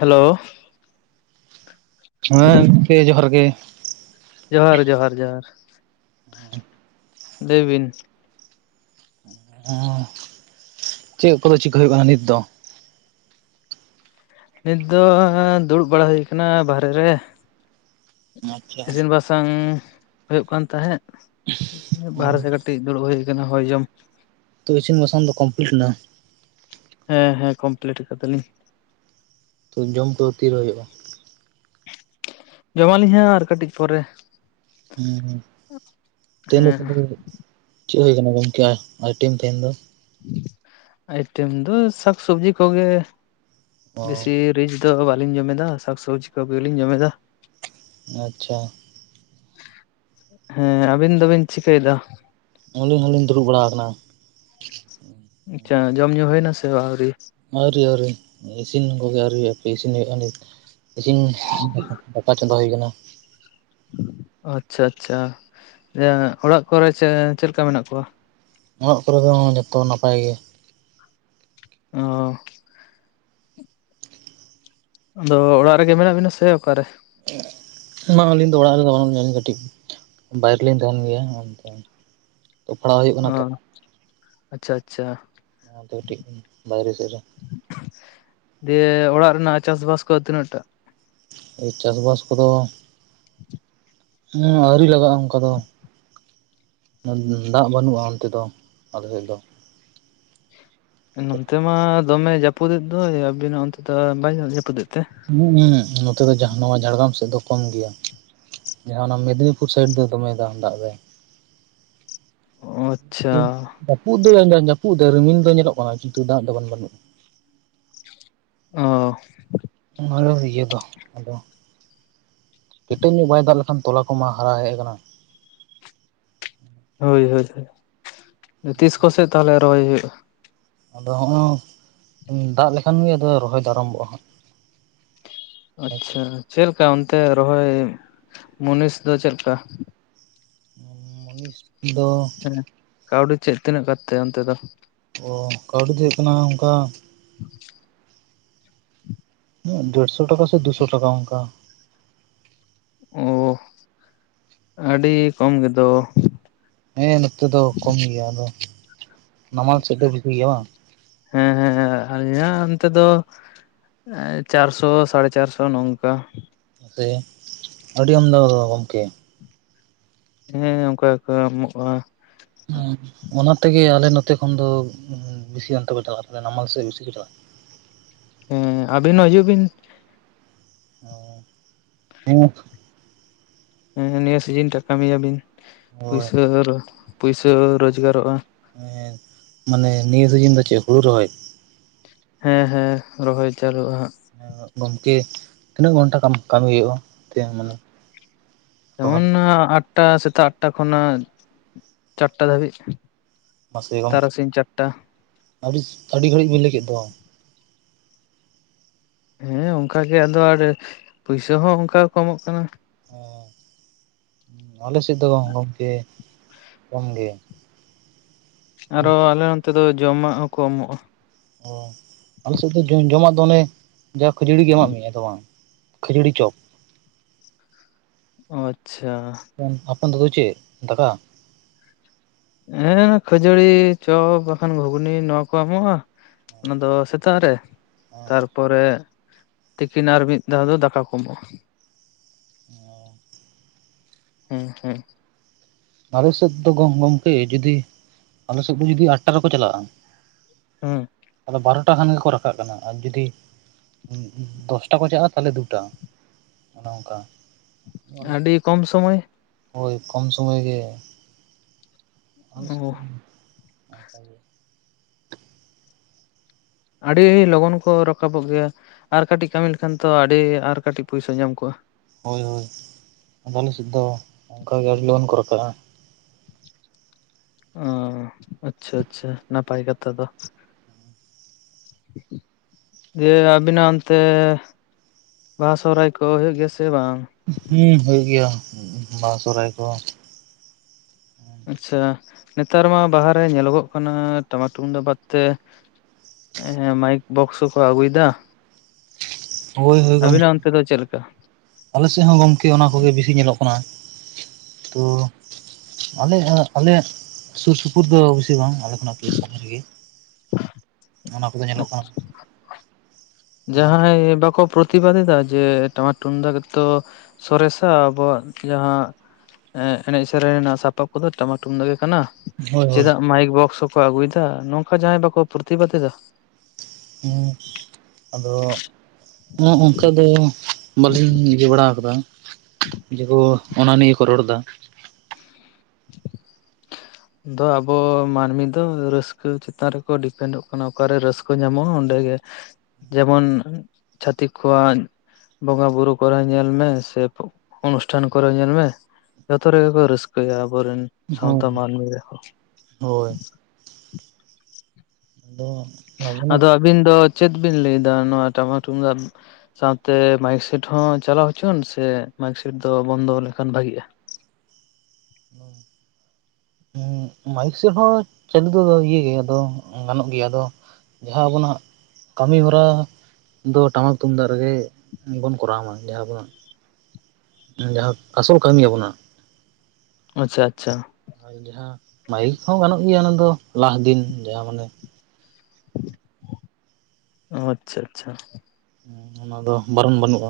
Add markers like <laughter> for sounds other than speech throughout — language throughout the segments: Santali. ᱦᱮᱞᱳ, ᱦᱮᱸ ᱜᱚᱢᱠᱮ ᱡᱚᱦᱟᱨ ᱜᱮ᱾ ᱡᱚᱦᱟᱨ ᱡᱚᱦᱟᱨ ᱡᱚᱦᱟᱨ᱾ ᱞᱟᱹᱭ ᱵᱤᱱ, ᱚᱸ, ᱪᱮᱜ ᱠᱚᱫᱚ ᱪᱤᱠᱟᱹ ᱦᱩᱭᱩᱜ ᱠᱟᱱᱟ ᱱᱤᱛ ᱫᱚ? ᱱᱤᱛ ᱫᱚ ᱫᱩᱲᱩᱵ ᱵᱟᱲᱟ ᱦᱩᱭ ᱠᱟᱱᱟ ᱵᱟᱦᱨᱮ ᱨᱮ᱾ ᱟᱪᱪᱷᱟ ᱤᱥᱤᱱ ᱵᱟᱥᱟ ᱥᱟᱝ ᱦᱩᱭᱩᱜ ᱠᱟᱱ ᱛᱟᱦᱮᱸᱜ᱾ ᱵᱟᱨᱦᱮ ᱥᱮᱫ ᱠᱟᱹᱴᱤᱡ ᱫᱩᱲᱩᱵ ᱦᱩᱭ ᱠᱟᱱᱟ ᱦᱚᱭ ᱡᱚᱢ᱾ ᱛᱚ ᱤᱥᱤᱱ ᱵᱟᱥᱟᱝ ᱫᱚ ᱠᱚᱢᱯᱞᱤᱴ ᱱᱟ? ᱦᱮᱸ ᱦᱮᱸ ᱠᱚᱢᱯᱞᱤᱴ ᱟᱠᱟᱫᱟᱞᱤᱧ᱾ ᱛᱚ ᱡᱚᱢ ᱠᱚ ᱛᱤᱨᱮ ᱦᱳᱭᱳᱜᱼᱟ? ᱡᱚᱢᱟᱞᱤᱧ ᱦᱟᱸᱜ ᱟᱨ ᱠᱟᱹᱴᱤᱡ ᱯᱚᱨᱮ᱾ ᱦᱩᱸ ᱦᱩᱸ ᱛᱮᱦᱮᱧ ᱦᱮᱸ <unintelligible> ᱪᱮᱫ ᱦᱩᱭ ᱠᱟᱱᱟ ᱜᱚᱢᱠᱮ ᱟᱭ ᱟᱭᱴᱮᱢ ᱛᱟᱦᱮᱱ ᱫᱚ? ᱟᱭᱴᱮᱢ ᱫᱚ ᱥᱟᱠ ᱥᱚᱵᱽᱡᱤ ᱠᱚᱜᱮ ᱚ ᱵᱮᱥᱤ ᱨᱤᱪ ᱛᱚ ᱵᱟᱹᱞᱤᱧ ᱡᱚᱢᱮᱫᱟ ᱥᱟᱠᱥᱚᱵᱽᱡᱤ ᱠᱚᱜᱮ ᱞᱤᱧ ᱡᱚᱢᱮᱫᱟ᱾ ᱟᱪᱪᱷᱟ᱾ ᱦᱮᱸ ᱾ ᱟᱹᱵᱤᱱ ᱫᱚᱵᱤᱱ ᱪᱤᱠᱟᱹᱭᱮᱫᱟ? ᱟᱹᱞᱤᱧ ᱦᱚᱸᱞᱤᱧ ᱫᱩᱲᱩᱵ ᱵᱟᱲᱟᱣ ᱟᱠᱟᱱᱟ᱾ ᱟᱪᱪᱷᱟ ᱡᱚᱢ ᱧᱩ ᱦᱩᱭᱱᱟ ᱥᱮ ᱟᱹᱣᱨᱤ? ᱟᱹᱣᱨᱤ ᱟᱹᱣᱨᱤ ᱤᱥᱤᱱ ᱠᱚᱜᱮ ᱟᱹᱣᱨᱤ ᱦᱩᱭᱩᱜ ᱟ᱾ ᱦᱟᱯᱮ ᱤᱥᱤᱱ ᱦᱩᱭᱩᱜᱼᱟ ᱱᱤᱛ ᱤᱥᱤᱱ ᱫᱟᱠᱟ ᱪᱚᱸᱫᱟ ᱦᱩᱭ ᱠᱟᱱᱟ᱾ ᱟᱪᱪᱷᱟ ᱟᱪᱪᱷᱟ᱾ ᱤᱭᱟᱹ ᱚᱲᱟᱜ ᱠᱚᱨᱮ ᱪᱮ ᱪᱮᱜ ᱞᱮᱠᱟ ᱢᱮᱱᱟᱜ ᱠᱚᱣᱟ? ᱚᱲᱟᱜ ᱠᱚᱨᱮ ᱦᱚᱸ ᱡᱚᱛᱚ ᱱᱟᱯᱟᱭ ᱜᱮ᱾ ᱚᱸᱻ ᱟᱫᱚ ᱚᱲᱟᱜ ᱨᱮᱜᱮ ᱢᱮᱱᱟᱜ ᱵᱤᱱᱟ ᱥᱮ ᱚᱠᱟᱨᱮ ᱢᱟ ᱟᱹᱞᱤᱧ ᱫᱚ ᱚᱲᱟᱜ ᱨᱮᱫᱚ ᱵᱟᱹᱱᱩᱜ ᱞᱤᱧᱟᱹ ᱠᱟᱹᱴᱤᱡ ᱵᱟᱭᱨᱮ ᱨᱮᱞᱤᱧ ᱛᱟᱦᱮᱱ ᱜᱮᱭᱟ ᱚᱱᱛᱮ <unintelligible> ᱠᱟᱱᱟ ᱛᱚ ᱚᱸ ᱟᱪᱪᱷᱟ ᱟᱪᱪᱷᱟ᱾ ᱱᱚᱣᱟᱛᱮ ᱠᱟᱹᱴᱤᱡ ᱵᱟᱭᱨᱮ ᱥᱮᱫ ᱨᱮ᱾ ᱫᱤᱭᱮ ᱚᱲᱟᱜ ᱨᱮᱱᱟᱜ ᱪᱟᱥᱵᱟᱥ ᱠᱚ ᱛᱤᱱᱟᱹᱜ ᱴᱟᱜ? ᱪᱟᱥ ᱵᱟᱥ ᱠᱚᱫᱚ, <inaudible> ᱦᱮᱸ ᱟᱣᱨᱤ ᱞᱟᱜᱟᱜᱼᱟ ᱚᱱᱠᱟ ᱫᱚ᱾ ᱫᱟᱜ ᱵᱟᱹᱱᱩᱜᱼᱟ, ᱚᱱᱛᱮ ᱫᱚ ᱟᱞᱮᱥᱮᱜ ᱫᱚ᱾ ᱱᱚᱱᱛᱮ ᱢᱟ ᱫᱚᱢᱮ ᱡᱟᱹᱯᱩᱫᱮᱜ ᱫᱚᱭ ᱟᱵᱤᱱᱟᱜ ᱚᱱᱛᱮ ᱫᱚ ᱵᱟᱭ ᱡᱟᱹᱯᱩᱫᱮᱜ ᱛᱮ? ᱦᱩᱸ ᱱᱚᱛᱮ ᱫᱚ ᱡᱟᱦ ᱱᱚᱣᱟ ᱡᱷᱟᱲᱜᱨᱟᱢ ᱥᱮᱫ ᱫᱚ ᱠᱚᱢ ᱜᱮᱭᱟ ᱡᱟᱦᱟᱸ ᱚᱱᱟ ᱢᱮᱫᱽᱱᱤᱯᱩᱨ ᱥᱟᱹᱭᱤᱰ ᱫᱚ ᱫᱚᱢᱮ ᱫᱟᱜ ᱫᱟᱭ ᱚᱸᱪᱪᱷᱟ ᱡᱟᱹᱯᱩᱫ ᱫᱚᱭ ᱡᱟᱹᱯᱩᱫ ᱫᱟᱭ ᱨᱤᱢᱤᱞ ᱫᱚ ᱧᱮᱞᱚᱜ ᱠᱟᱱᱟ ᱠᱤᱱᱛᱩ ᱫᱟᱜ ᱫᱚ ᱵᱟᱝ ᱵᱟᱱ ᱵᱟᱹᱱᱩᱜᱼᱟ ᱚᱦ ᱟᱨᱚ ᱤᱭᱟᱹ ᱫᱚ ᱟᱫᱚ ᱠᱮᱴᱮᱡ ᱧᱚᱜ ᱵᱟᱭ ᱫᱟᱜ ᱞᱮᱠᱷᱟᱱ ᱛᱚᱞᱟ ᱠᱚᱢᱟ ᱦᱟᱨᱟ ᱦᱮᱡ ᱟᱠᱟᱱᱟ᱾ ᱦᱳᱭ ᱦᱳᱭ ᱛᱤᱥ ᱠᱚᱥᱮᱫ ᱛᱟᱦᱚᱞᱮ ᱨᱚᱦᱚᱭ ᱦᱩᱭᱩᱜᱼᱟ ᱟᱫᱚ ᱦᱚᱸᱜᱚᱭ ᱫᱟᱜ ᱞᱮᱠᱷᱟᱱ ᱜᱮ ᱟᱫᱚ ᱨᱚᱦᱚᱭ ᱟᱨᱟᱢᱵᱚᱜᱼᱟ ᱦᱟᱸᱜ ᱟᱪᱪᱷᱟ ᱪᱮᱫ ᱞᱮᱠᱟ ᱚᱱᱛᱮ ᱨᱚᱦᱚᱭ ᱢᱩᱱᱤᱥ ᱫᱚ ᱪᱮᱫ ᱞᱮᱠᱟ ᱢᱩᱱᱤᱥ ᱫᱚ ᱦᱮᱸ ᱠᱟᱹᱣᱰᱤ ᱪᱮᱫ ᱛᱤᱱᱟᱹᱜ ᱠᱟᱛᱮ ᱚᱱᱛᱮ ᱫᱚ ᱚ ᱠᱟᱹᱣᱰᱤ ᱫᱚ ᱦᱩᱭᱩᱜ ᱠᱟᱱᱟ ᱚᱱᱠᱟ <unintelligible> ᱰᱮᱲᱥᱚ ᱴᱟᱠᱟ ᱥᱮ ᱫᱩᱥᱚ ᱴᱟᱠᱟ ᱚᱱᱠᱟ ᱚ ᱟᱹᱰᱤ ᱠᱚᱢ ᱜᱮᱫᱚ ᱦᱮᱸ ᱱᱚᱛᱮ ᱫᱚ ᱠᱚᱢ ᱜᱮᱭᱟ ᱟᱫᱚ ᱱᱟᱢᱟᱞ ᱥᱮᱫ ᱫᱚ ᱵᱷᱟᱹᱜᱤ ᱜᱮᱭᱟ ᱵᱟᱝ ᱦᱮᱸᱻᱦᱮᱸᱻ ᱟᱹᱞᱤᱧᱟᱜ ᱚᱱᱛᱮ ᱫᱚ ᱪᱟᱨᱥᱚ ᱥᱟᱲᱮ ᱪᱟᱨᱥᱚ ᱱᱚᱝᱠᱟ ᱱᱚᱛᱮ ᱟᱹᱰᱤ ᱟᱢᱫᱟ ᱫᱚ ᱜᱚᱢᱠᱮ ᱦᱮᱸ ᱚᱱᱠᱟ ᱜᱮᱠᱚ ᱮᱢᱚᱜᱼᱟ ᱦᱮᱸ ᱚᱱᱟ ᱛᱮᱜᱮ ᱟᱞᱮ ᱱᱚᱛᱮ ᱠᱷᱚᱱ ᱫᱚ ᱵᱤᱥᱤ ᱜᱟᱱ ᱛᱮᱠᱚ ᱪᱟᱞᱟᱜᱼᱟ ᱛᱚᱵᱮ ᱱᱟᱢᱟᱞ ᱥᱮᱫ ᱵᱤᱥᱤ ᱠᱚ ᱪᱟᱞᱟᱜᱼᱟ ᱦᱮᱸ ᱟᱹᱵᱤᱱ ᱦᱚᱸ ᱦᱤᱡᱩᱜ ᱵᱤᱱ ᱚ ᱦᱮᱸ ᱦᱮᱸ ᱱᱤᱭᱟᱹ ᱥᱤᱡᱤᱱ ᱴᱟ ᱠᱟᱹᱢᱤ ᱭᱟᱹᱵᱤᱱ ᱦᱳᱭ ᱯᱩᱭᱥᱟᱹ ᱯᱩᱭᱥᱟᱹ ᱨᱚᱡᱽᱜᱟᱨᱚᱜᱼᱟ ᱦᱮᱸ ᱢᱟᱱᱮ ᱱᱤᱭᱟᱹ ᱥᱤᱡᱤᱱ ᱫᱚ ᱪᱮᱫ ᱦᱩᱲᱩ ᱨᱚᱦᱚᱭ ᱦᱮᱸᱻᱦᱮᱸᱻ ᱨᱚᱦᱚᱭ ᱪᱟᱹᱞᱩᱜᱼᱟ ᱦᱟᱸᱜ ᱦᱮᱸ ᱜᱚᱢᱠᱮ ᱛᱤᱱᱟᱹᱜ ᱜᱷᱚᱱᱴᱟ ᱠᱟᱹᱢᱤ ᱦᱩᱭᱩᱜᱼᱟ ᱚᱱᱛᱮ ᱢᱟᱱᱮ ᱨᱚᱦᱚᱭ ᱮᱢᱚᱱᱟᱜ ᱟᱴ ᱴᱟ ᱥᱮᱛᱟᱜ ᱟᱴ ᱴᱟ ᱠᱷᱚᱱᱟᱜ ᱪᱟᱨ ᱴᱟ ᱫᱷᱟᱹᱵᱤᱡ ᱢᱟᱥᱮ ᱜᱚᱢᱠᱮ ᱛᱟᱨᱟᱥᱤᱧ ᱪᱟᱨᱴᱟ ᱟᱹᱰᱤᱥ ᱟᱹᱰᱤ ᱜᱷᱟᱹᱲᱤᱡ ᱵᱮᱱ ᱞᱟᱹᱭ ᱠᱮᱫ ᱫᱚ ᱦᱮᱸ ᱚᱱᱠᱟᱜᱮ ᱟᱫᱚ ᱟᱰᱷᱮᱨ ᱯᱩᱭᱥᱟᱹ ᱦᱚᱸ ᱚᱱᱠᱟ ᱜᱮᱠᱚ ᱮᱢᱚᱜ ᱠᱟᱱᱟ ᱦᱮᱸ ᱟᱞᱮ ᱥᱮᱫ ᱫᱚ ᱜᱚᱝᱠᱮ ᱠᱚᱢ ᱜᱮ ᱟᱨᱚ ᱟᱞᱮ ᱚᱱᱛᱮ ᱫᱚ ᱡᱚᱢᱟᱜ ᱦᱚᱸ ᱠᱚ ᱮᱢᱚᱜᱼᱟ ᱚ ᱟᱞᱮ ᱥᱮᱫ ᱫᱚ ᱡᱚᱢ ᱡᱚᱢᱟᱜ ᱫᱚ ᱚᱱᱮ ᱡᱟ ᱠᱷᱟᱹᱡᱟᱹᱲᱤ ᱜᱮ ᱮᱢᱟᱜ ᱢᱮᱭᱟ ᱟᱫᱚ ᱵᱟᱝ ᱠᱷᱟᱹᱡᱟᱹᱲᱤ ᱪᱚᱯ ᱚᱸᱪᱪᱷᱟ ᱟᱯᱚᱱ ᱫᱚᱜᱚ ᱪᱮᱫ ᱫᱟᱠᱟ ᱦᱮᱸ ᱠᱷᱟᱹᱡᱟᱹᱲᱤ ᱪᱚᱯ ᱵᱟᱠᱷᱟᱱ ᱜᱷᱩᱜᱽᱱᱤ ᱱᱚᱣᱟ ᱠᱚ ᱮᱢᱚᱜᱼᱟ᱾ ᱚᱱᱟ ᱫᱚ ᱥᱮᱛᱟᱜ ᱨᱮ ᱛᱟᱨᱯᱚᱨᱮ ᱛᱤᱠᱤᱱ ᱟᱨ ᱢᱤᱫ ᱫᱷᱟᱣ ᱫᱚ ᱫᱟᱠᱟ ᱠᱚ ᱮᱢᱚᱜᱼᱟ᱾ ᱦᱮᱸ <unintelligible> ᱦᱮᱸ ᱦᱮᱸ ᱟᱞᱮ ᱥᱮᱫ ᱫᱚ ᱜᱚᱢ ᱜᱚᱝᱠᱮ ᱡᱩᱫᱤ ᱟᱞᱮᱥᱮᱫ ᱫᱚ ᱡᱩᱫᱤ ᱟᱴ ᱴᱟ ᱨᱮᱠᱚ ᱪᱟᱞᱟᱜᱼᱟ᱾ ᱦᱮᱸ ᱟᱫᱚ ᱵᱟᱨᱚᱴᱟ ᱠᱷᱟᱱ ᱜᱮᱠᱚ ᱨᱟᱠᱟᱵ ᱠᱟᱱᱟ, ᱟᱨ ᱡᱩᱫᱤ ᱫᱚᱥᱴᱟ ᱠᱷᱚ ᱪᱟᱜᱼᱟ ᱛᱟᱦᱞᱮ ᱫᱩᱴᱟ ᱚᱱᱮ ᱚᱱᱠᱟ᱾ ᱟᱹᱰᱤ ᱠᱚᱢ ᱥᱚᱢᱚᱭ᱾ ᱦᱳᱭ ᱠᱚᱢ ᱥᱚᱢᱚᱭ ᱜᱮ ᱚ <unintelligible> ᱟᱹᱰᱤ ᱞᱚᱜᱚᱱ ᱠᱚ ᱨᱟᱠᱟᱵᱚᱜ ᱜᱮᱭᱟ ᱟᱨ ᱠᱟᱹᱴᱤᱡ ᱠᱟᱹᱢᱤ ᱞᱮᱠᱷᱟᱱ ᱛᱚ ᱟᱹᱰᱤ ᱟᱨ ᱠᱟᱹᱴᱤᱡ ᱯᱩᱭᱥᱟ ᱧᱟᱢ ᱠᱚᱜᱼᱟ᱾ ᱦᱳᱭ ᱦᱳᱭ ᱟᱞᱮᱥᱮᱫ ᱫᱚ ᱚᱱᱠᱟᱜᱮ ᱟᱹᱰᱤ ᱞᱚᱜᱚᱱ ᱠᱚ ᱨᱟᱠᱟᱵᱼᱟ᱾ ᱚ ᱟᱪᱷᱟ ᱟᱪᱷᱟ ᱱᱟᱯᱟᱭ ᱠᱟᱛᱷᱟ ᱫᱚ᱾ ᱡᱮ ᱟᱵᱮᱱᱟᱜ ᱚᱱᱛᱮ ᱵᱟᱦᱟ ᱥᱚᱦᱨᱟᱭ ᱠᱚ ᱦᱩᱭᱩᱜ ᱜᱮᱭᱟ ᱥᱮ ᱵᱟᱝ? ᱦᱮᱸ ᱦᱩᱭᱩᱜ ᱜᱮᱭᱟ ᱵᱟᱦᱟ ᱥᱚᱦᱚᱨᱟᱭ ᱠᱚ᱾ ᱟᱪᱷᱟ ᱱᱮᱛᱟᱨ ᱢᱟ ᱵᱟᱦᱟ ᱨᱮ ᱧᱮᱞᱚᱜᱚᱜ ᱠᱟᱱᱟ ᱴᱟᱢᱟᱠ ᱴᱩᱢᱫᱟᱜ ᱵᱟᱫ ᱛᱮ᱾ ᱢᱟᱭᱤᱠ ᱵᱚᱠᱥᱚ ᱠᱚ ᱟᱹᱜᱩᱭᱮᱫᱟ, ᱦᱳᱭ ᱦᱳᱭ ᱜᱚᱢᱠᱮ ᱟᱵᱤᱱᱟᱜ ᱚᱱᱛᱮ ᱫᱚ ᱪᱮᱫ ᱞᱮᱠᱟ? ᱟᱞᱮ ᱥᱮᱫ ᱦᱚᱸ ᱜᱚᱝᱠᱮ ᱚᱱᱟ ᱠᱚᱜᱮ ᱵᱮᱥᱤ ᱧᱮᱞᱚᱜ ᱠᱟᱱᱟ᱾ ᱛᱚ ᱟᱞᱮ ᱟᱞᱮ ᱥᱩᱨ ᱥᱩᱯᱩᱨ ᱫᱚ ᱵᱮᱥᱤ ᱵᱟᱝ ᱟᱞᱮ <unintelligible> ᱚᱱᱟ ᱠᱚᱫᱚ ᱧᱮᱞᱚᱜ ᱠᱟᱱᱟ ᱦᱳᱭ ᱡᱟᱦᱟᱸᱭ ᱵᱟᱠᱚᱼᱼ ᱯᱨᱚᱛᱤᱵᱟᱫ ᱮᱫᱟ ᱡᱮ ᱴᱟᱢᱟᱠ ᱴᱩᱢᱫᱟᱜ ᱛᱚ ᱥᱚᱨᱮᱥᱟ ᱟᱵᱚᱣᱟᱜ ᱡᱟᱦᱟᱸ, ᱮᱱᱮᱡ ᱥᱮᱨᱮᱧ ᱨᱮᱱᱟᱜ ᱥᱟᱯᱟᱵ ᱠᱚᱫᱚ ᱴᱟᱢᱟᱠ ᱴᱩᱢᱫᱟᱜ ᱜᱮ ᱠᱟᱱᱟ᱾ ᱦᱳᱭ ᱪᱮᱫᱟᱜ ᱢᱟᱭᱤᱠ ᱵᱚᱠᱥ ᱦᱚᱸᱠᱚ ᱟᱹᱜᱩᱭᱮᱫᱟ ᱱᱚᱝᱠᱟ ᱡᱟᱦᱟᱸᱭ ᱵᱟᱠᱚ ᱯᱨᱚᱛᱤᱵᱟᱫ ᱮᱫᱟ? ᱦᱮᱸ ᱟᱫᱚ ᱚᱱᱠᱟ ᱫᱚ ᱵᱟᱹᱞᱤᱧ ᱤᱭᱟᱹ ᱵᱟᱲᱟ ᱟᱠᱟᱫᱟ᱾ ᱡᱮᱠᱚ ᱚᱱᱟ ᱱᱤᱭᱮ ᱠᱚ ᱨᱚᱲᱫᱟ᱾ <unintelligible> ᱫᱚ ᱟᱵᱚ ᱢᱟᱹᱱᱢᱤ ᱫᱚ ᱨᱟᱹᱥᱠᱟᱹ ᱪᱮᱛᱟᱱ ᱨᱮᱠᱚ ᱰᱤᱯᱮᱱᱰᱚᱜ ᱠᱟᱱᱟ ᱚᱠᱟᱨᱮ ᱨᱟᱹᱥᱠᱟᱹ ᱠᱚ ᱧᱟᱢᱚᱜᱼᱟ ᱚᱸᱰᱮ ᱜᱮ, ᱡᱮᱢᱚᱱ ᱪᱷᱟᱛᱤᱠ ᱠᱚᱣᱟᱜ ᱵᱚᱸᱜᱟ ᱵᱩᱨᱩ ᱠᱚᱨᱮ ᱧᱮᱞ ᱢᱮ ᱥᱮ ᱚᱱᱩᱥᱴᱷᱟᱱ ᱠᱚᱨᱮ ᱧᱮᱞ ᱢᱮ᱾ ᱡᱚᱛᱚ ᱨᱮᱜᱮ ᱠᱚ ᱨᱟᱹᱥᱠᱟᱹᱭᱟ ᱟᱵᱚᱨᱮᱱ᱾ ᱥᱟᱶᱛᱟ ᱦᱮᱸ ᱢᱟᱹᱱᱢᱤ ᱨᱮᱦᱚᱸ ᱦᱳᱭ ᱟᱫᱚ ᱱᱟᱥᱮᱱᱟᱜ ᱟᱫᱚ ᱟᱹᱵᱤᱱ ᱫᱚ ᱪᱮᱫ ᱵᱤᱱ ᱞᱟᱹᱭᱫᱟ ᱱᱚᱣᱟ ᱴᱟᱢᱟᱠ ᱛᱩᱢᱫᱟᱜ ᱨᱮᱱᱟᱠ? ᱥᱟᱶᱛᱮ ᱢᱟᱭᱤᱠ ᱥᱮᱴ ᱦᱚᱸ ᱪᱟᱞᱟᱣ ᱦᱚᱪᱚ, ᱥᱮ ᱢᱟᱭᱤᱠ ᱥᱮᱴ ᱫᱚ ᱵᱚᱱᱫᱚ ᱞᱮᱠᱷᱟᱱ ᱵᱷᱟᱜᱤᱜᱼᱟ? <unintelligible> ᱢᱟᱭᱤᱠ ᱥᱮᱫᱴ ᱦᱚᱸ ᱪᱟᱹᱞᱩ ᱫᱚ ᱤᱭᱟᱹ ᱜᱤᱭᱟ. ᱟᱫᱚ ᱜᱟᱱᱚᱜ ᱜᱮᱭᱟ ᱟᱫᱚ᱾ ᱡᱟᱦᱟᱸ ᱟᱵᱚᱱᱟᱜ ᱠᱟᱹᱢᱤ ᱦᱚᱨᱟ ᱫᱚ ᱴᱟᱢᱟᱠ ᱛᱩᱢᱫᱟᱜ ᱨᱮᱜᱮ ᱵᱚᱱ ᱠᱚᱨᱟᱣ ᱢᱟ ᱡᱟᱦᱟᱸ ᱟᱵᱚ ᱡᱟᱦᱟᱸ ᱟᱥᱚᱞ ᱠᱟᱹᱢᱤ ᱟᱵᱚᱱᱟ ᱟᱪᱷᱟ ᱟᱪᱷᱟ ᱟᱨ ᱡᱟᱦᱟᱸ ᱢᱟᱭᱤᱞ ᱠᱚᱦᱚᱸ ᱜᱟᱱᱚᱜ ᱜᱮᱭᱟ ᱚᱱᱟ ᱫᱚ ᱞᱟᱦ ᱫᱤᱱ ᱡᱟᱦᱟᱸ ᱢᱟᱱᱮ ᱚ ᱟᱪᱷᱟ ᱟᱪᱷᱟ ᱚᱱᱟ ᱫᱚ ᱵᱟᱨᱚᱱ ᱵᱟᱹᱱᱩᱜᱼᱟ᱾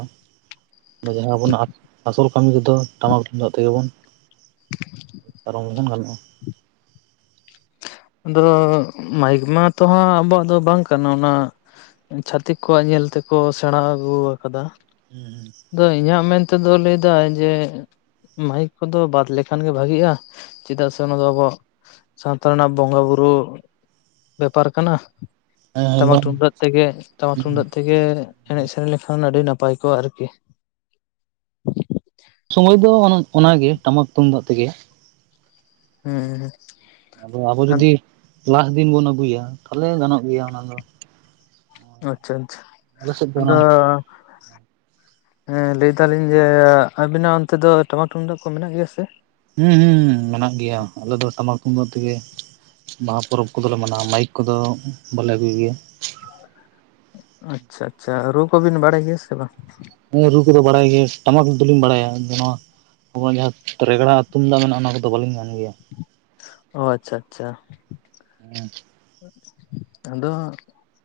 ᱡᱟᱦᱟᱸ ᱟᱵᱚᱱᱟᱜ ᱟᱥᱚᱞ ᱠᱟᱹᱢᱤ ᱠᱚᱫᱚ ᱴᱟᱢᱟᱠ ᱛᱩᱢᱫᱟᱜ ᱛᱮᱜᱮ ᱵᱚᱱ ᱯᱟᱨᱚᱢ ᱞᱮᱱᱠᱷᱟᱱ ᱜᱟᱱᱚᱜᱼᱟ᱾ ᱟᱫᱚ ᱢᱟᱭᱤᱠ ᱢᱟ ᱛᱚ ᱦᱟᱸᱜ ᱟᱵᱚᱣᱟᱜ ᱫᱚ ᱵᱟᱝ ᱠᱟᱱᱟ ᱚᱱᱟ ᱪᱷᱟᱛᱤᱠ ᱠᱚᱣᱟᱜ ᱧᱮᱞ ᱛᱮᱠᱚ ᱥᱮᱬᱟ ᱟᱹᱜᱩ ᱟᱠᱟᱫᱟ᱾ <unintelligible> ᱟᱫᱚ ᱤᱧᱟᱹᱜ ᱢᱮᱱᱛᱮ ᱫᱚ ᱞᱟᱹᱭᱮᱫᱟ ᱡᱮ, ᱢᱟᱭᱤᱠ ᱠᱚᱫᱚ ᱵᱟᱫ ᱞᱮᱠᱷᱟᱱ ᱜᱮ ᱵᱷᱟᱜᱤᱜᱼᱟ ᱪᱮᱫᱟᱜ ᱥᱮ ᱚᱱᱟ ᱫᱚ ᱟᱵᱚᱣᱟᱜ ᱥᱟᱶᱛᱟ ᱨᱮᱱᱟᱜ ᱵᱚᱸᱜᱟ ᱵᱩᱨᱩ ᱵᱮᱯᱟᱨ ᱠᱟᱱᱟ᱾ ᱦᱮᱸ ᱴᱟᱢᱟᱠ ᱵᱟᱝ ᱴᱩᱢᱫᱟᱜ ᱛᱮᱜᱮ ᱴᱟᱢᱟᱠ ᱴᱩᱢᱫᱟᱜ ᱛᱮᱜᱮ ᱜᱮ ᱮᱱᱮᱡ ᱥᱮᱨᱮᱧ ᱞᱮᱠᱷᱟᱱ ᱟᱹᱰᱤ ᱱᱟᱯᱟᱭ ᱠᱚᱜᱼᱟ ᱟᱨᱠᱤ᱾ ᱥᱚᱢᱚᱭ ᱫᱚ ᱚᱱᱟᱜᱮ ᱴᱟᱢᱟᱠ ᱛᱩᱢᱫᱟᱜ ᱛᱮᱜᱮ᱾ <unintelligible> ᱟᱫᱚ ᱟᱵᱚ ᱦᱩᱸ ᱡᱩᱫᱤ ᱞᱟᱜ ᱫᱤᱱ ᱵᱚᱱ ᱟᱹᱜᱩᱭᱟ ᱛᱟᱦᱚᱞᱮ ᱜᱟᱱᱚᱜ ᱜᱮᱭᱟ ᱚᱱᱟ ᱫᱚ ᱾ ᱟᱪᱪᱷᱟ - ᱟᱪᱪᱷᱟ ᱟᱞᱮ ᱥᱮᱫ ᱫᱚ ᱟᱫᱚ ᱚᱱᱟ ᱦᱮᱸ ᱞᱟᱹᱭ ᱫᱟᱞᱤᱧ ᱡᱮ ᱟᱵᱤᱱᱟᱜ ᱚᱱᱛᱮ ᱫᱚ ᱴᱟᱢᱟᱠ ᱛᱩᱢᱫᱟᱜ ᱠᱚ ᱢᱮᱱᱟᱜ ᱜᱮᱭᱟ ᱥᱮ? ᱦᱩᱸ ᱦᱩᱸ ᱢᱮᱱᱟᱜ ᱜᱮᱭᱟ ᱟᱞᱮ ᱫᱚ ᱴᱟᱢᱟᱠ ᱛᱩᱢᱫᱟᱹᱜ ᱛᱮᱜᱮ ᱵᱟᱦᱟ ᱯᱚᱨᱚᱵᱽ ᱠᱚᱫᱚᱞᱮ ᱢᱟᱱᱟᱣᱟ ᱢᱟᱹᱭᱤᱠ ᱠᱚᱫᱚ ᱵᱟᱞᱮ ᱟᱹᱜᱩᱭ ᱜᱮᱭᱟ ᱾ ᱟᱪᱪᱷᱟ ᱟᱪᱪᱷᱟ ᱨᱩ ᱠᱚᱵᱤᱱ ᱵᱟᱲᱟᱭ ᱜᱮᱭᱟ ᱥᱮ ᱵᱟᱝ? ᱦᱮᱸ ᱨᱩ ᱠᱚᱫᱚ ᱵᱟᱲᱟᱭ ᱜᱮ ᱴᱟᱢᱟᱠ ᱫᱚᱞᱤᱧ ᱵᱟᱲᱟᱭᱟ ᱟᱫᱚ ᱱᱚᱣᱟ ᱟᱵᱚᱣᱟᱜ ᱡᱟᱦᱟᱸ ᱨᱮᱜᱽᱲᱟ ᱛᱩᱢᱫᱟᱜ ᱢᱮᱱᱟᱜᱼᱟ ᱚᱱᱟ ᱠᱚᱫᱚ ᱵᱟᱹᱞᱤᱧ ᱜᱟᱱ ᱜᱮᱭᱟ ᱚ ᱟᱪᱪᱷᱟ ᱟᱪᱪᱷᱟ ᱟᱫᱚ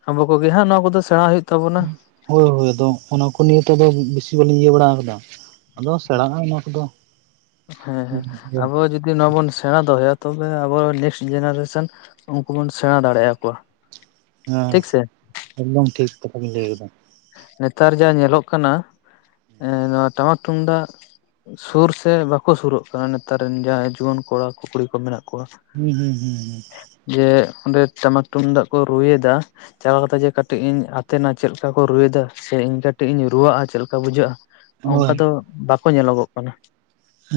ᱟᱵᱚ ᱠᱚᱜᱮ ᱦᱟᱸᱜ ᱱᱚᱣᱟ ᱠᱚᱫᱚ ᱥᱮᱬᱟ ᱦᱩᱭᱩᱜ ᱛᱟᱵᱚᱱᱟ ᱾ ᱦᱚᱭ ᱦᱚᱭ ᱟᱫᱚ ᱚᱱᱟ ᱠᱚ ᱱᱤᱭᱮ ᱛᱮ ᱫᱚ ᱵᱮᱥᱤ ᱵᱟᱞᱤᱧ ᱤᱭᱟᱹ ᱵᱟᱲᱟ ᱟᱠᱟᱫᱟ ᱾ ᱦᱮᱸ ᱦᱮᱸ ᱟᱵᱚ ᱡᱩᱫᱤ ᱱᱚᱣᱟᱵᱚᱱ ᱥᱮᱬᱟ ᱫᱚᱦᱚᱭᱟ ᱛᱚᱵᱮ ᱟᱵᱚ ᱱᱮᱠᱥᱴ ᱡᱮᱱᱟᱨᱮᱥᱚᱱ ᱩᱱᱠᱩ ᱵᱚᱱ ᱥᱮᱬᱟ ᱫᱟᱲᱮᱭᱟ ᱟᱠᱚᱣᱟ ᱾ ᱦᱮᱸ ᱮᱠᱫᱚᱢ ᱴᱷᱤᱠ ᱠᱟᱛᱷᱟ ᱵᱤᱱ ᱞᱟᱹᱭ ᱟᱠᱟᱫᱟ ᱾ ᱱᱮᱛᱟᱨ ᱡᱟ ᱧᱮᱞᱚᱜ ᱠᱟᱱᱟ ᱱᱚᱣᱟ ᱴᱟᱢᱟᱠ ᱛᱩᱢᱫᱟᱜ ᱥᱩᱨ ᱥᱮ ᱵᱟᱠᱚ ᱥᱩᱨᱚᱜ ᱠᱟᱱᱟ ᱱᱮᱛᱟᱨ ᱨᱮᱱ ᱡᱟᱦᱟᱸᱭ ᱡᱩᱣᱟᱹᱱ ᱠᱚᱲᱟ ᱠᱩ ᱠᱩᱲᱤ ᱠᱚ ᱢᱮᱱᱟᱜ ᱠᱚᱣᱟ ᱾ ᱦᱩᱸ ᱦᱩᱸ ᱦᱩᱸ ᱦᱩᱸ ᱡᱮ ᱚᱸᱰᱮ ᱴᱟᱢᱟᱠ ᱛᱩᱢᱫᱟᱜ ᱠᱚ ᱨᱩᱭᱮᱫᱟ ᱪᱟᱞᱟᱣ ᱠᱟᱛᱮᱜ ᱡᱮ ᱠᱟᱴᱤᱡ ᱤᱧ ᱛᱮᱱᱟᱜ ᱪᱮᱫ ᱞᱮᱠᱟ ᱠᱚ ᱨᱩᱭ ᱮᱫᱟ ᱥᱮ ᱤᱧ ᱠᱟᱹᱴᱤᱡ ᱤᱧ ᱨᱩᱣᱟᱹᱜᱼᱟ ᱪᱮᱫ ᱞᱮᱠᱟ ᱵᱩᱡᱷᱟᱹᱜᱼᱟ ᱦᱩᱸ ᱚᱱᱠᱟ ᱦᱳᱭ ᱫᱚ ᱵᱟᱠᱚ ᱧᱮᱞᱚᱜᱚᱜ ᱠᱟᱱᱟ ᱾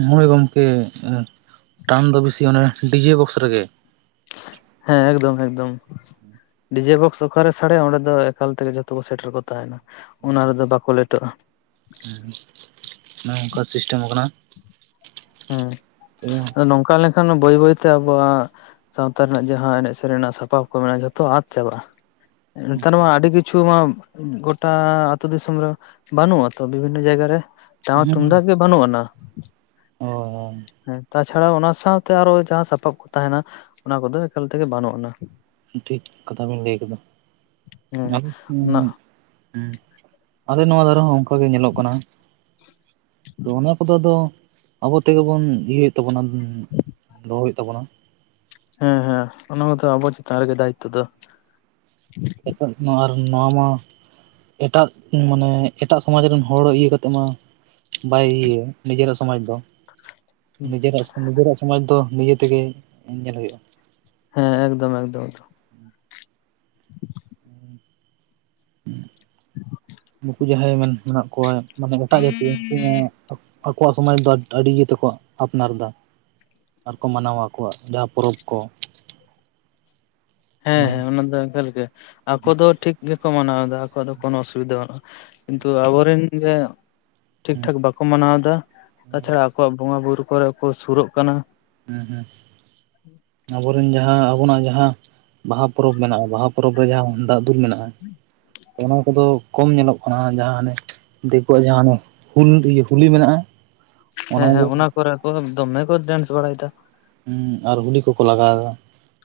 ᱦᱚᱭ ᱜᱚᱢᱠᱮ ᱴᱟᱱ ᱫᱚ ᱵᱤᱥᱤ ᱚᱱᱮ ᱰᱤᱡᱮ ᱵᱚᱠᱥ ᱨᱮᱜᱮ ᱾ ᱦᱮᱸ ᱮᱠᱫᱚᱢ ᱮᱠᱫᱚᱢ ᱰᱤᱡᱮ ᱵᱚᱠᱥ ᱚᱠᱟᱨᱮ ᱥᱟᱰᱮᱭᱟ ᱚᱸᱰᱮ ᱫᱚ ᱮᱠᱟᱞ ᱛᱮᱜᱮ ᱡᱚᱛᱚ ᱠᱚ ᱥᱮᱴᱮᱨ ᱠᱚ ᱛᱟᱦᱮᱱᱟ ᱚᱱᱟ ᱨᱮᱫᱚ ᱵᱟᱠᱚ ᱞᱮᱴᱚᱜᱼᱟ ᱾ <unintelligible> ᱱᱚᱝᱠᱟ ᱥᱤᱥᱴᱮᱢ ᱟᱠᱟᱱᱟ ᱾ ᱦᱩᱸ ᱟᱫᱚ ᱱᱚᱝᱠᱟ ᱞᱮᱱᱠᱷᱟᱱ ᱵᱟᱹᱭ ᱵᱟᱹᱭᱛᱮ ᱟᱵᱚᱣᱟᱜ ᱥᱟᱶᱛᱟ ᱨᱮᱱᱟᱜ ᱡᱟᱦᱟᱸ ᱮᱱᱮᱡ ᱥᱮᱨᱮᱧ ᱨᱮᱱᱟᱜ ᱥᱟᱯᱟᱵ ᱠᱚ ᱢᱮᱱᱟᱜᱼᱟ ᱡᱷᱚᱛᱚ ᱟᱫ ᱪᱟᱵᱟᱜᱼᱟ ᱾ ᱱᱮᱛᱟᱨ ᱢᱟ ᱟᱹᱰᱤ ᱠᱤᱼ ᱼᱪᱷᱩ ᱢᱟ ᱜᱚᱴᱟ ᱟᱹᱛᱩ ᱫᱤᱥᱚᱢ ᱨᱮ ᱵᱟᱹᱱᱩᱜᱼᱟ ᱛᱚ ᱵᱤᱵᱷᱤᱱᱱᱚ ᱡᱟᱭᱜᱟ ᱨᱮ ᱴᱟᱢᱟᱠ ᱛᱩᱢᱫᱟᱜ ᱜᱮ ᱵᱟᱹᱱᱩᱜ ᱟᱱᱟ ᱾ ᱦᱚᱭ ᱦᱚᱭ ᱦᱮᱸ ᱛᱟᱪᱷᱟᱲᱟ ᱚᱱᱟ ᱥᱟᱶᱛᱮ ᱟᱨᱚ ᱡᱟᱦᱟᱸ ᱥᱟᱯᱟᱵ ᱠᱚ ᱛᱟᱦᱮᱱᱟ ᱚᱱᱟ ᱠᱚᱫᱚ ᱮᱠᱟᱞ ᱛᱮᱜᱮ ᱵᱟᱹᱱᱩᱜ ᱟᱱᱟ ᱾ ᱴᱷᱤᱠ ᱠᱟᱛᱷᱟ ᱵᱤᱱ ᱞᱟᱹᱭ ᱠᱮᱫᱟ ᱦᱮᱸ <inaudible> ᱚᱱᱟ ᱦᱩᱸ ᱟᱞᱮ ᱱᱚᱣᱟ ᱫᱟᱨᱮ ᱦᱚᱸ ᱚᱱᱠᱟ ᱜᱮ ᱧᱮᱞᱚᱜ ᱠᱟᱱᱟ ᱾ ᱛᱚ ᱚᱱᱟ ᱠᱚᱫᱚ ᱟᱫᱚ ᱟᱵᱚ ᱛᱮᱜᱮ ᱵᱚᱱ ᱤᱭᱟᱹ ᱮᱛ ᱛᱟᱵᱚᱱᱟ ᱫᱚᱦᱚ ᱦᱩᱭᱩᱜ ᱛᱟᱵᱚᱱᱟ ᱾ ᱦᱮᱸ ᱦᱮᱸ ᱚᱱᱟ ᱢᱟᱛᱚ ᱟᱵᱚ ᱪᱮᱛᱟᱱ ᱨᱮᱜᱮ ᱫᱟᱭᱤᱛᱛᱚ ᱫᱚ ᱾ <inaudible> ᱟᱨ ᱱᱚᱣᱟ ᱢᱟ ᱮᱴᱟᱜ ᱢᱟᱱᱮ ᱮᱴᱟᱜ ᱥᱚᱢᱟᱡᱽ ᱨᱮᱱ ᱦᱚᱲ ᱤᱭᱟᱹ ᱠᱟᱛᱮᱜ ᱢᱟ ᱵᱟᱭ ᱤᱭᱟᱹᱭᱟ ᱱᱤᱡᱮᱨᱟᱜ ᱥᱚᱢᱟᱡᱽ ᱫᱚ ᱾ ᱱᱤᱡᱮᱨᱟᱜ ᱱᱤᱡᱮᱨᱟᱜ ᱥᱚᱢᱟᱡᱽ ᱫᱚ ᱱᱤᱡᱮ ᱛᱮᱜᱮ ᱧᱮᱞ ᱦᱩᱭᱩᱜᱼᱟ ᱾ ᱦᱮᱸ ᱮᱠᱫᱚᱢ ᱮᱠᱫᱚᱢ ᱮᱠᱫᱚᱢ <unintelligible> <unintelligible> ᱱᱩᱠᱩ ᱡᱟᱦᱟᱸᱭ ᱢᱮᱱᱟᱜ ᱠᱚᱣᱟ ᱢᱟᱱᱮ ᱮᱴᱟᱜ ᱡᱟᱹᱛᱤ ᱩᱱᱠᱩ ᱦᱚᱸ ᱟᱠᱚᱣᱟᱜ ᱥᱚᱢᱟᱡᱽ ᱫᱚ ᱟᱹᱰᱤ ᱤᱭᱟᱹᱛᱮᱠᱚ ᱟᱯᱱᱟᱨ ᱮᱫᱟ ᱾ ᱟᱨ ᱠᱚ ᱢᱟᱱᱟᱣᱟ ᱟᱠᱚᱣᱟᱜ ᱡᱟᱦᱟᱸ ᱯᱚᱨᱚᱵᱽ ᱠᱚ ᱾ ᱦᱮᱸ ᱦᱮᱸ ᱚᱱᱟ ᱫᱚ ᱮᱠᱟᱞ ᱜᱮ ᱟᱠᱚ ᱫᱚ ᱴᱷᱤᱠ ᱜᱮᱠᱚ ᱢᱟᱱᱟᱣ ᱫᱟ ᱟᱠᱚᱣᱟᱜ ᱫᱚ ᱠᱚᱱᱚ ᱚᱥᱩᱵᱤᱫᱟ ᱵᱟᱱᱩᱜ-ᱟ ᱾ ᱠᱤᱱᱛᱩ ᱟᱵᱚ ᱨᱮᱱ <unintelligible> ᱴᱷᱤᱠ ᱦᱮᱸ ᱴᱷᱟᱠ ᱵᱟᱠᱚ ᱢᱟᱱᱟᱣ ᱫᱟ <unintelligible> ᱟᱠᱚᱣᱟᱜ ᱵᱚᱸᱜᱟ ᱵᱩᱨᱩ ᱠᱚᱨᱮ ᱠᱚ ᱥᱩᱨᱚᱜ ᱠᱟᱱᱟ᱾ ᱦᱩᱸ ᱦᱩᱸ ᱟᱵᱚᱨᱮᱱ ᱡᱟᱦᱟᱸ ᱟᱵᱚᱱᱟᱜ ᱡᱟᱦᱟᱸ ᱵᱟᱦᱟ ᱯᱚᱨᱚᱵᱽ ᱢᱮᱱᱟᱜ-ᱟ ᱵᱟᱦᱟ ᱯᱚᱨᱚᱵᱽ ᱨᱮ ᱡᱟᱦᱟᱸ ᱩᱢ ᱫᱟᱜ <unintelligible> ᱢᱮᱱᱟᱜ-ᱟ ᱛᱚ ᱚᱱᱟ ᱠᱚᱫᱚ ᱠᱚᱢ ᱧᱮᱞᱚᱜ ᱠᱟᱱᱟ ᱡᱟᱦᱟᱸ ᱦᱟᱱᱮ ᱫᱮᱠᱳᱣᱟᱜ ᱡᱟᱦᱟᱸ ᱦᱟᱱᱮ ᱦᱩᱞ ᱤᱭᱟᱹ ᱦᱩᱞᱤ ᱢᱮᱱᱟᱜ-ᱟ ᱦᱮᱸ ᱦᱮᱸ ᱚᱱᱟ ᱠᱚᱨᱮ ᱠᱚ ᱫᱚᱢᱮ ᱠᱚ ᱰᱮᱱᱥ ᱵᱟᱲᱟᱭ ᱫᱟ ᱦᱩᱸ ᱟᱨ ᱜᱩᱞᱤ ᱠᱩᱠᱚ ᱞᱟᱜᱟᱣ ᱫᱟ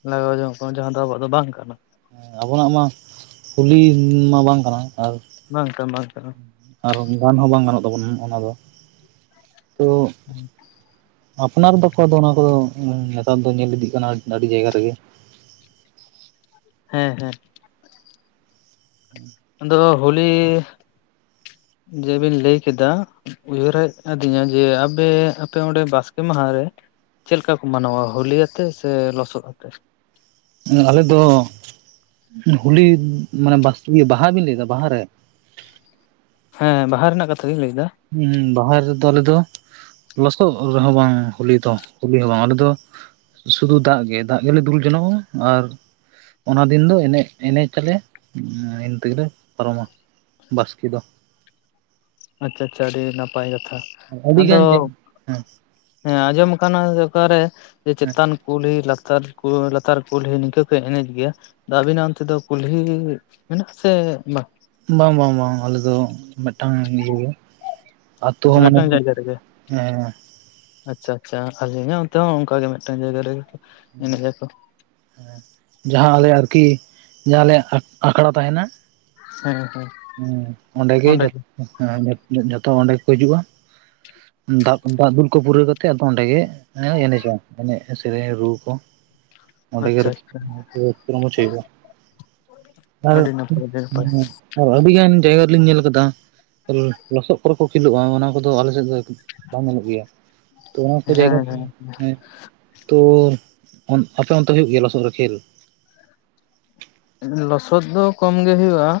ᱞᱟᱜᱟᱣ <unintelligible> ᱡᱟᱦᱟᱸ ᱫᱚ ᱟᱵᱚᱣᱟᱜ ᱫᱚ ᱵᱟᱝ ᱠᱟᱱᱟ ᱟᱵᱚᱱᱟᱜ ᱢᱟ ᱠᱩᱞᱤ ᱢᱟ ᱵᱟᱝ ᱠᱟᱱᱟ ᱟᱨ ᱵᱟᱝ ᱠᱟ ᱵᱟᱝ ᱠᱟᱱᱟ ᱟᱨ ᱜᱟᱱ ᱦᱚᱸ ᱵᱟᱝ ᱜᱟᱱᱚᱜ ᱛᱟᱵᱚᱱᱟ ᱚᱱᱟ ᱫᱚ, ᱛᱳ <unintelligible> ᱟᱯᱱᱟᱨ ᱫᱚ ᱠᱚᱫᱚ ᱚᱱᱟ ᱠᱚᱫᱚ ᱱᱮᱛᱟᱨ ᱫᱚ ᱧᱮᱞ ᱤᱫᱤᱜ ᱠᱟᱱᱟ ᱟᱹᱰᱤ ᱡᱟᱭᱜᱟ ᱨᱮᱜᱮ ᱦᱮᱸ ᱦᱮᱸ <unintelligible> ᱟᱫᱚ ᱦᱳᱞᱤ ᱡᱮ ᱵᱤᱱ ᱞᱟᱹᱭ ᱠᱮᱫᱟ ᱩᱭᱦᱟᱹᱨ ᱦᱮᱡ ᱟᱹᱫᱤᱧᱟ ᱡᱮ ᱟᱯᱮᱻ ᱟᱯᱮ ᱚᱸᱰᱮ ᱵᱟᱥᱠᱮ ᱢᱟᱦᱟ ᱨᱮ ᱪᱮᱫ ᱞᱮᱠᱟ ᱠᱚ ᱢᱟᱱᱟᱣᱟ ᱦᱳᱞᱤᱭᱟᱛᱮ ᱥᱮ ᱞᱚᱥᱚᱫ ᱟᱛᱮ ᱦᱩᱸ ᱟᱞᱮᱫ ᱫᱚ <inaudible> ᱦᱩᱞᱤ ᱢᱟᱱᱮ ᱵᱟᱥᱠᱤ ᱵᱟᱦᱟ ᱵᱤᱱ ᱞᱟᱹᱭ ᱫᱟ ᱵᱟᱦᱟ ᱨᱮ ᱦᱮᱸ ᱵᱟᱦᱟ ᱨᱮᱱᱟᱜ ᱠᱟᱛᱷᱟ ᱜᱤᱧ ᱞᱟᱹᱭ ᱫᱟ᱾ <inaudible> ᱵᱟᱦᱟ ᱨᱮᱫᱚ ᱟᱞᱮ ᱫᱚ ᱞᱚᱥᱚᱜ ᱨᱮᱦᱚᱸ ᱵᱟᱝ ᱦᱩᱞᱤ ᱫᱚ ᱦᱩᱞᱤ ᱦᱚᱸ ᱵᱟᱝ ᱟᱞᱮ ᱫᱚ ᱥᱩᱫᱷᱩ ᱫᱟᱜ ᱜᱮ ᱫᱟᱜ ᱜᱮᱞᱮ ᱫᱩᱞ ᱡᱚᱱᱚᱜ-ᱟ ᱟᱨ ᱚᱱᱟ ᱫᱤᱱ ᱫᱚ ᱮᱱᱮᱡ ᱮᱱᱮᱡ ᱪᱟᱞᱮ <inaudible> ᱤᱱ ᱛᱮ ᱜᱮᱞᱮ ᱯᱟᱨᱚᱢᱟ ᱵᱟᱥᱠᱮ ᱫᱚ ᱟᱪᱪᱷᱟ ᱟᱪᱪᱷᱟ ᱟᱹᱰᱤ ᱱᱟᱯᱟᱭ ᱠᱟᱛᱷᱟ ᱟᱹᱰᱤ ᱟᱫᱚ ᱜᱟᱱ <inaudible> ᱦᱩᱸ ᱦᱮᱸ ᱟᱸᱡᱚᱢ ᱠᱟᱱᱟ ᱚᱠᱟᱨᱮ ᱡᱮ ᱦᱮᱸ ᱪᱮᱛᱟᱱ ᱠᱩᱞᱦᱤ ᱞᱟᱛᱟᱨ ᱠᱩ ᱞᱟᱛᱟᱨ ᱠᱩᱞᱦᱤ ᱱᱤᱝᱠᱟᱹ ᱠᱚ ᱮᱱᱮᱡ ᱜᱮᱭᱟ ᱫᱟ ᱟᱹᱵᱤᱱᱟᱜ ᱚᱱᱛᱮ ᱫᱚ ᱠᱩᱞᱦᱤ ᱢᱮᱱᱟᱜ-ᱟ ᱥᱮ ᱵᱟᱝ ᱵᱟᱝ ᱵᱟᱝ ᱵᱟᱝ ᱟᱞᱮ ᱫᱚ ᱢᱮᱫᱴᱟᱝ ᱤᱭᱟᱹ ᱜᱮ᱾ ᱟᱛᱳ ᱟᱪᱪᱷᱟ ᱦᱚᱸ ᱢᱟᱱᱮ ᱢᱤᱫᱴᱟᱝ ᱡᱟᱭᱜᱟ ᱨᱮᱜᱮ <inaudible> ᱦᱮᱸ ᱟᱪᱪᱷᱟ ᱟᱪᱪᱷᱟ ᱵᱷᱟᱜᱮ ᱜᱮ ᱚᱱᱛᱮ ᱦᱚᱸ ᱚᱱᱠᱟ ᱜᱮ ᱢᱮᱫᱴᱟᱝ ᱡᱟᱭᱜᱟ ᱨᱮ <inaudible> ᱡᱟᱦᱟᱸ ᱟᱞᱮᱭᱟᱜ ᱟᱨᱠᱤ ᱡᱟᱦᱟᱸ ᱟᱞᱮᱭᱟᱜ ᱟᱠ ᱟᱠᱷᱲᱟ ᱛᱟᱦᱮᱱᱟ ᱦᱮᱸ ᱦᱮᱸ ᱦᱩᱸ ᱚᱸᱰᱮ ᱜᱮ ᱡᱚᱛ <inaudible> ᱡᱷᱚᱛᱚ ᱚᱸᱰᱮ ᱜᱮᱠᱚ ᱦᱤᱡᱩᱜ-ᱟ ᱦᱩᱸ ᱫᱟᱜ ᱫᱟᱜ ᱫᱩᱞ ᱠᱚ ᱯᱩᱨᱟᱹᱣ ᱠᱟᱛᱮᱜ ᱟᱫᱚ ᱚᱸᱰᱮ ᱜᱮ ᱮᱱᱮᱡᱟ ᱮᱱᱮᱡ ᱥᱮᱨᱮᱧ ᱨᱩ ᱠᱚ ᱚᱸᱰᱮ ᱟᱪᱪᱷᱟ ᱜᱮ ᱟᱪᱪᱷᱟ ᱟᱹᱰᱤ ᱱᱟᱯᱟᱭ ᱟᱹᱰᱤ ᱱᱟᱯᱟᱭ <unintelligible> ᱟᱨ ᱟᱹᱰᱤ ᱜᱟᱱ ᱡᱟᱭᱜᱟ ᱨᱮᱞᱤᱧ ᱧᱮᱞ ᱠᱟᱫᱟ ᱞᱚ ᱞᱚᱥᱚᱜ ᱠᱚᱨᱮ ᱠᱚ ᱠᱷᱮᱞᱳᱜ-ᱟ ᱚᱱᱟ ᱠᱚᱫᱚ ᱟᱞᱮᱥᱮᱫ ᱫᱚ ᱵᱟᱝ ᱧᱟᱢᱚᱜ ᱜᱮᱭᱟ ᱛᱳ ᱚᱱᱟ ᱠᱚ ᱡᱟᱭᱜᱟ ᱦᱮᱸ ᱫᱚ ᱦᱮᱸ ᱛᱳ ᱚᱱ ᱟᱯᱮ ᱚᱱᱛᱮ ᱦᱳᱭᱳᱜ ᱜᱮᱭᱟ ᱞᱚᱥᱚᱜ ᱨᱮ ᱠᱷᱮᱞ ᱞᱚᱥᱚᱫ ᱫᱚ ᱠᱚᱢ ᱜᱮ ᱦᱩᱭᱩᱜ-ᱟ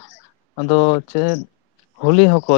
ᱟᱫᱚ ᱪᱮᱫ ᱦᱳᱞᱤ ᱦᱚᱸ ᱠᱚ